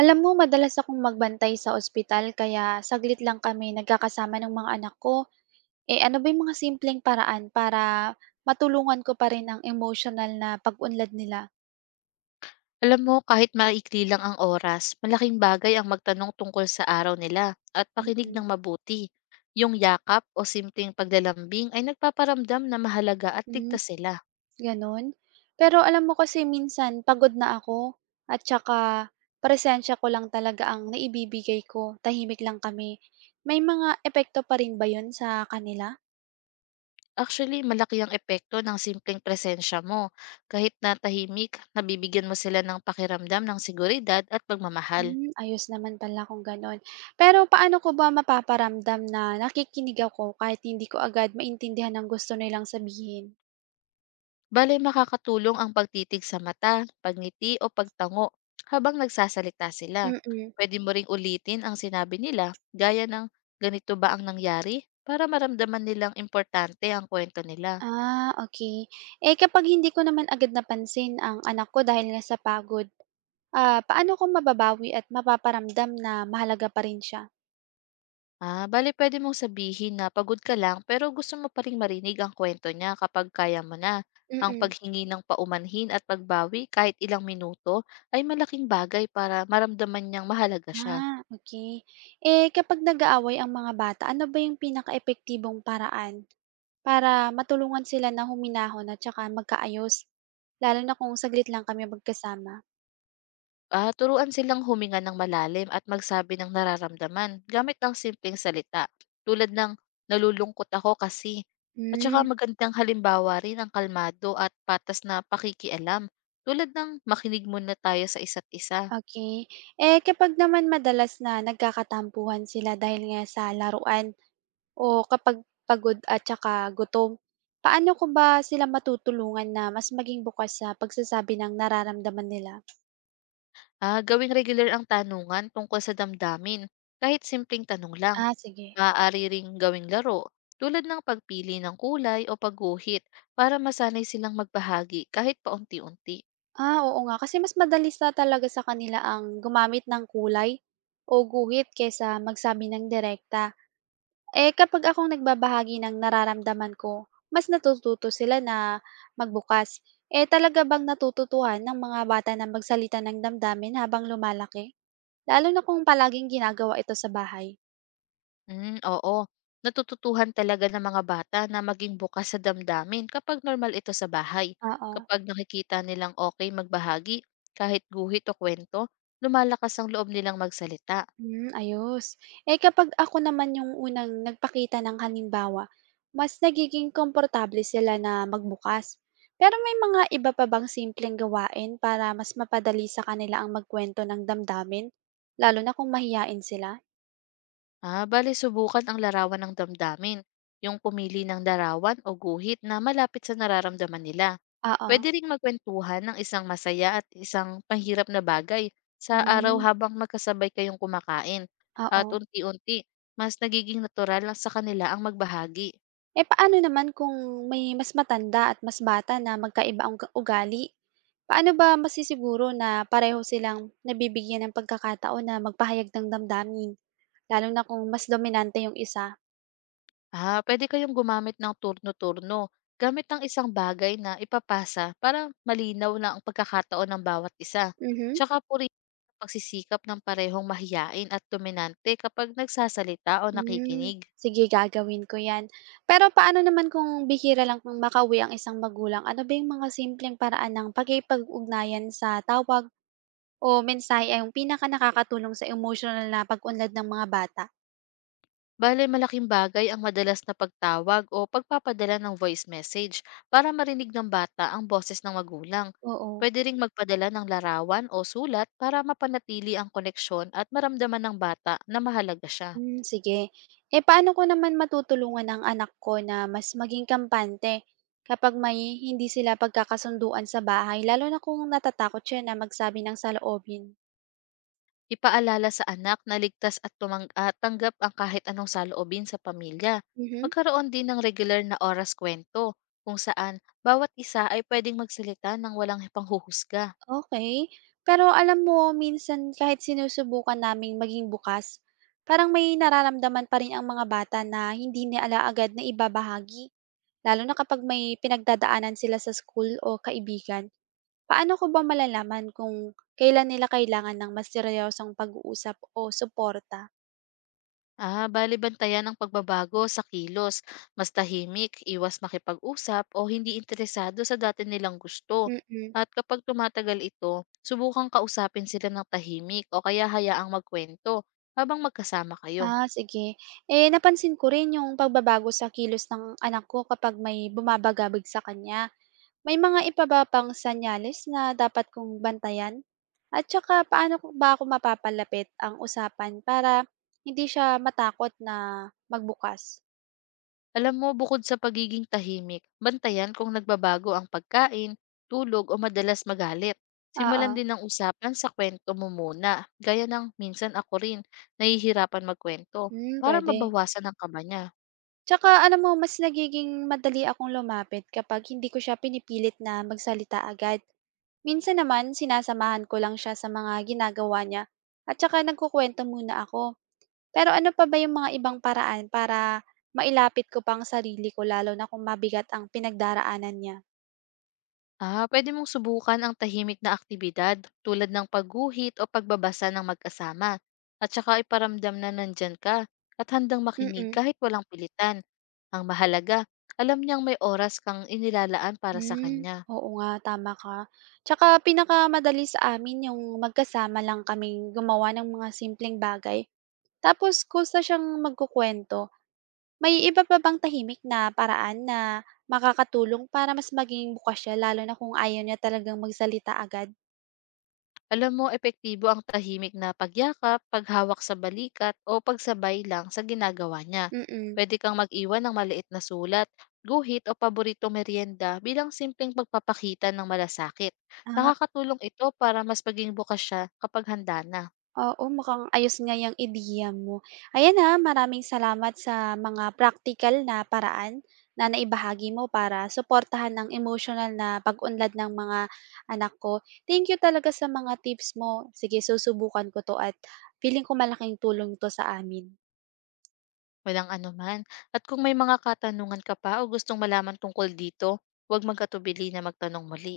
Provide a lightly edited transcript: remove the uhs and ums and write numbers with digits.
Alam mo, madalas akong magbantay sa ospital kaya saglit lang kami nagkakasama ng mga anak ko. Eh ano ba yung mga simpleng paraan para matulungan ko pa rin ang emotional na pag-unlad nila? Alam mo, kahit maikli lang ang oras, malaking bagay ang magtanong tungkol sa araw nila at pakinig Mm-mm. ng mabuti. Yung yakap o simpleng paglalambing ay nagpaparamdam na mahalaga at Mm, ligtas sila. ganun. Pero alam mo kasi minsan pagod na ako at saka presensya ko lang talaga ang naibibigay ko. Tahimik lang kami. May mga epekto pa rin ba yun sa kanila? Actually, malaki ang epekto ng simpleng presensya mo. Kahit na tahimik, nabibigyan mo sila ng pakiramdam ng seguridad at pagmamahal. Hmm, ayos naman pala kung gano'n. Pero paano ko ba mapaparamdam na nakikinig ako kahit hindi ko agad maintindihan ang gusto nilang sabihin? Bale makakatulong ang pagtitig sa mata, pagngiti o pagtango habang nagsasalita sila. Mm. Pwede mo ring ulitin ang sinabi nila gaya ng ganito ba ang nangyari para maramdaman nilang importante ang kwento nila. Ah, okey. Eh, kapag hindi ko naman agad napansin ang anak ko dahil nga sa pagod, paano ko mababawi at mapaparamdam na mahalaga pa rin siya? Ah, bale pwede mong sabihin na pagod ka lang pero gusto mo pa ring marinig ang kwento niya kapag kaya mo na. Ang Mm. paghingi ng paumanhin at pagbawi kahit ilang minuto ay malaking bagay para maramdaman niyang mahalaga siya. Ah, okay. Eh, kapag nag-aaway ang mga bata, ano ba yung pinakaepektibong paraan para matulungan sila na huminahon at tsaka magkaayos? Lalo na kung saglit lang kami magkasama. Ah, turuan silang huminga ng malalim at magsabi ng nararamdaman gamit ang simpleng salita tulad ng nalulungkot ako kasi. At saka Hmm, magandang halimbawa rin ang kalmado at patas na pakikialam tulad ng makinig muna tayo sa isa't isa. okay. Eh, kapag naman madalas na nagkakatampuhan sila dahil nga sa laruan o kapag pagod at tsaka gutom, paano ko ba sila matutulungan na mas maging bukas sa pagsasabi ng nararamdaman nila? Ah, gawing regular ang tanungan tungkol sa damdamin kahit simpleng tanong lang. Ah, sige. Maaari ring gawing laro tulad ng pagpili ng kulay o pagguhit para masanay silang magbahagi kahit paunti-unti. Ah, oo nga. Kasi mas madalas na talaga sa kanila ang gumamit ng kulay o guhit kaysa magsabi ng direkta. Eh, kapag akong nagbabahagi ng nararamdaman ko, mas natututo sila na magbukas. Eh, talaga bang natututuhan ng mga bata na magsalita ng damdamin habang lumalaki? Lalo na kung palaging ginagawa ito sa bahay. Hmm, oo. Natututuhan talaga ng mga bata na maging bukas sa damdamin kapag normal ito sa bahay. Oo. Kapag nakikita nilang okay magbahagi, kahit guhit o kwento, lumalakas ang loob nilang magsalita. Hmm, ayos. Eh, kapag ako naman yung unang nagpakita ng halimbawa, mas nagiging komportable sila na magbukas. Pero may mga iba pa bang simpleng gawain para mas mapadali sa kanila ang magkwento ng damdamin? Lalo na kung mahiyain sila? Ah, bale subukan ang larawan ng damdamin, yung pumili ng larawan o guhit na malapit sa nararamdaman nila. Oo. Pwede ring magkwentuhan ng isang masaya at isang panghirap na bagay sa araw Hmm, habang magkasabay kayong kumakain. At oo. unti-unti, mas nagiging natural lang sa kanila ang magbahagi. Eh, paano naman kung may mas matanda at mas bata na magkaiba ang ugali? Paano ba masisiguro na pareho silang nabibigyan ng pagkakataon na magpahayag ng damdamin? Lalo na kung mas dominante yung isa. Ah, pwede kayong gumamit ng turno-turno gamit ang isang bagay na ipapasa para malinaw na ang pagkakataon ng bawat isa. Mhm. Tsaka purihin ang pagsisikap ng parehong mahiyain at dominante kapag nagsasalita o Mm, nakikinig. sige, gagawin ko yan. Pero paano naman kung bihira lang kung makauwi ang isang magulang? Ano ba yung mga simpleng paraan ng pagkipag-ugnayan sa tawag o mensahe ay yung pinaka nakakatulong sa emotional na pag-unlad ng mga bata? Bale, malaking bagay ang madalas na pagtawag o pagpapadala ng voice message para marinig ng bata ang boses ng magulang. Oo. Pwede ring magpadala ng larawan o sulat para mapanatili ang koneksyon at maramdaman ng bata na mahalaga siya. Hmm, sige. Eh, paano ko naman matutulungan ang anak ko na mas maging kampante kapag may hindi sila pagkakasunduan sa bahay, lalo na kung natatakot siya na magsabi ng saloobin? Ipaalala sa anak na ligtas at ah, tanggap ang kahit anong saloobin sa pamilya. Mhm. Magkaroon din ng regular na oras kwento kung saan bawat isa ay pwedeng magsalita ng walang panghuhusga. Okay. Pero alam mo, minsan kahit sinusubukan naming maging bukas, parang may nararamdaman pa rin ang mga bata na hindi nila agad na ibabahagi, lalo na kapag may pinagdadaanan sila sa school o kaibigan. Paano ko ba malalaman kung kailan nila kailangan ng mas seryosong pag-uusap o suporta? Ah, balibantayan ang pagbabago sa kilos, mas tahimik, iwas makipag-usap o hindi interesado sa dati nilang gusto. Mm. At kapag tumatagal ito, subukang kausapin sila ng tahimik o kaya hayaang magkwento habang magkasama kayo. Ah, sige. Eh, napansin ko rin yung pagbabago sa kilos ng anak ko kapag may bumabagabag sa kanya. May mga iba ba pang senyales na dapat kong bantayan? At saka, paano ko ba mapapalapit ang usapan para hindi siya matakot na magbukas? Alam mo, bukod sa pagiging tahimik, bantayan kung nagbabago ang pagkain, tulog o madalas magalit. Oo. Simulan din ng usapan sa kwento mo muna, gaya ng minsan ako rin, nahihirapan magkwento, Hmm, para pwede. mabawasan ang kaba niya. Tsaka alam mo mas nagiging madali akong lumapit kapag hindi ko siya pinipilit na magsalita agad. Minsan naman sinasamahan ko lang siya sa mga ginagawa niya at tsaka nagkukuwento muna ako. Pero ano pa ba yung mga ibang paraan para mailapit ko pang sarili ko lalo na kung mabigat ang pinagdaraanan niya? Ah, pwede mong subukan ang tahimik na aktibidad tulad ng pagguhit o pagbabasa ng magkasama. At saka iparamdam na nandyan ka at handang Mm-mm. makinig Mm. kahit walang pilitan. Ang mahalaga, alam niyang may oras kang inilalaan para sa Hmm, kanya. oo nga, tama ka. Tsaka pinakamadali sa amin yung magkasama lang kaming gumawa ng mga simpleng bagay tapos kusa siyang magkukuwento. May iba pa bang tahimik na paraan na makakatulong para mas maging bukas siya lalo na kung ayaw niya talagang magsalita agad? Alam mo, epektibo ang tahimik na pagyakap, paghawak sa balikat, o pagsabay lang sa ginagawa niya. Mm. Pwede kang mag-iwan ng maliit na sulat, guhit o paborito merienda bilang simpleng pagpapakita ng malasakit. Ah, Nakakatulong ito para mas maging bukas siya kapag handa na. oo mukhang ayos nga yung ideya mo. Ayan, ha, maraming salamat sa mga practical na paraan na naibahagi mo para suportahan ang emotional na pag-unlad ng mga anak ko. Thank you talaga sa mga tips mo. Sige, susubukan ko 'to at feeling ko malaking tulong 'to sa amin. Walang anuman. At kung may mga katanungan ka pa o gustong malaman tungkol dito, huwag magkatubili na magtanong muli.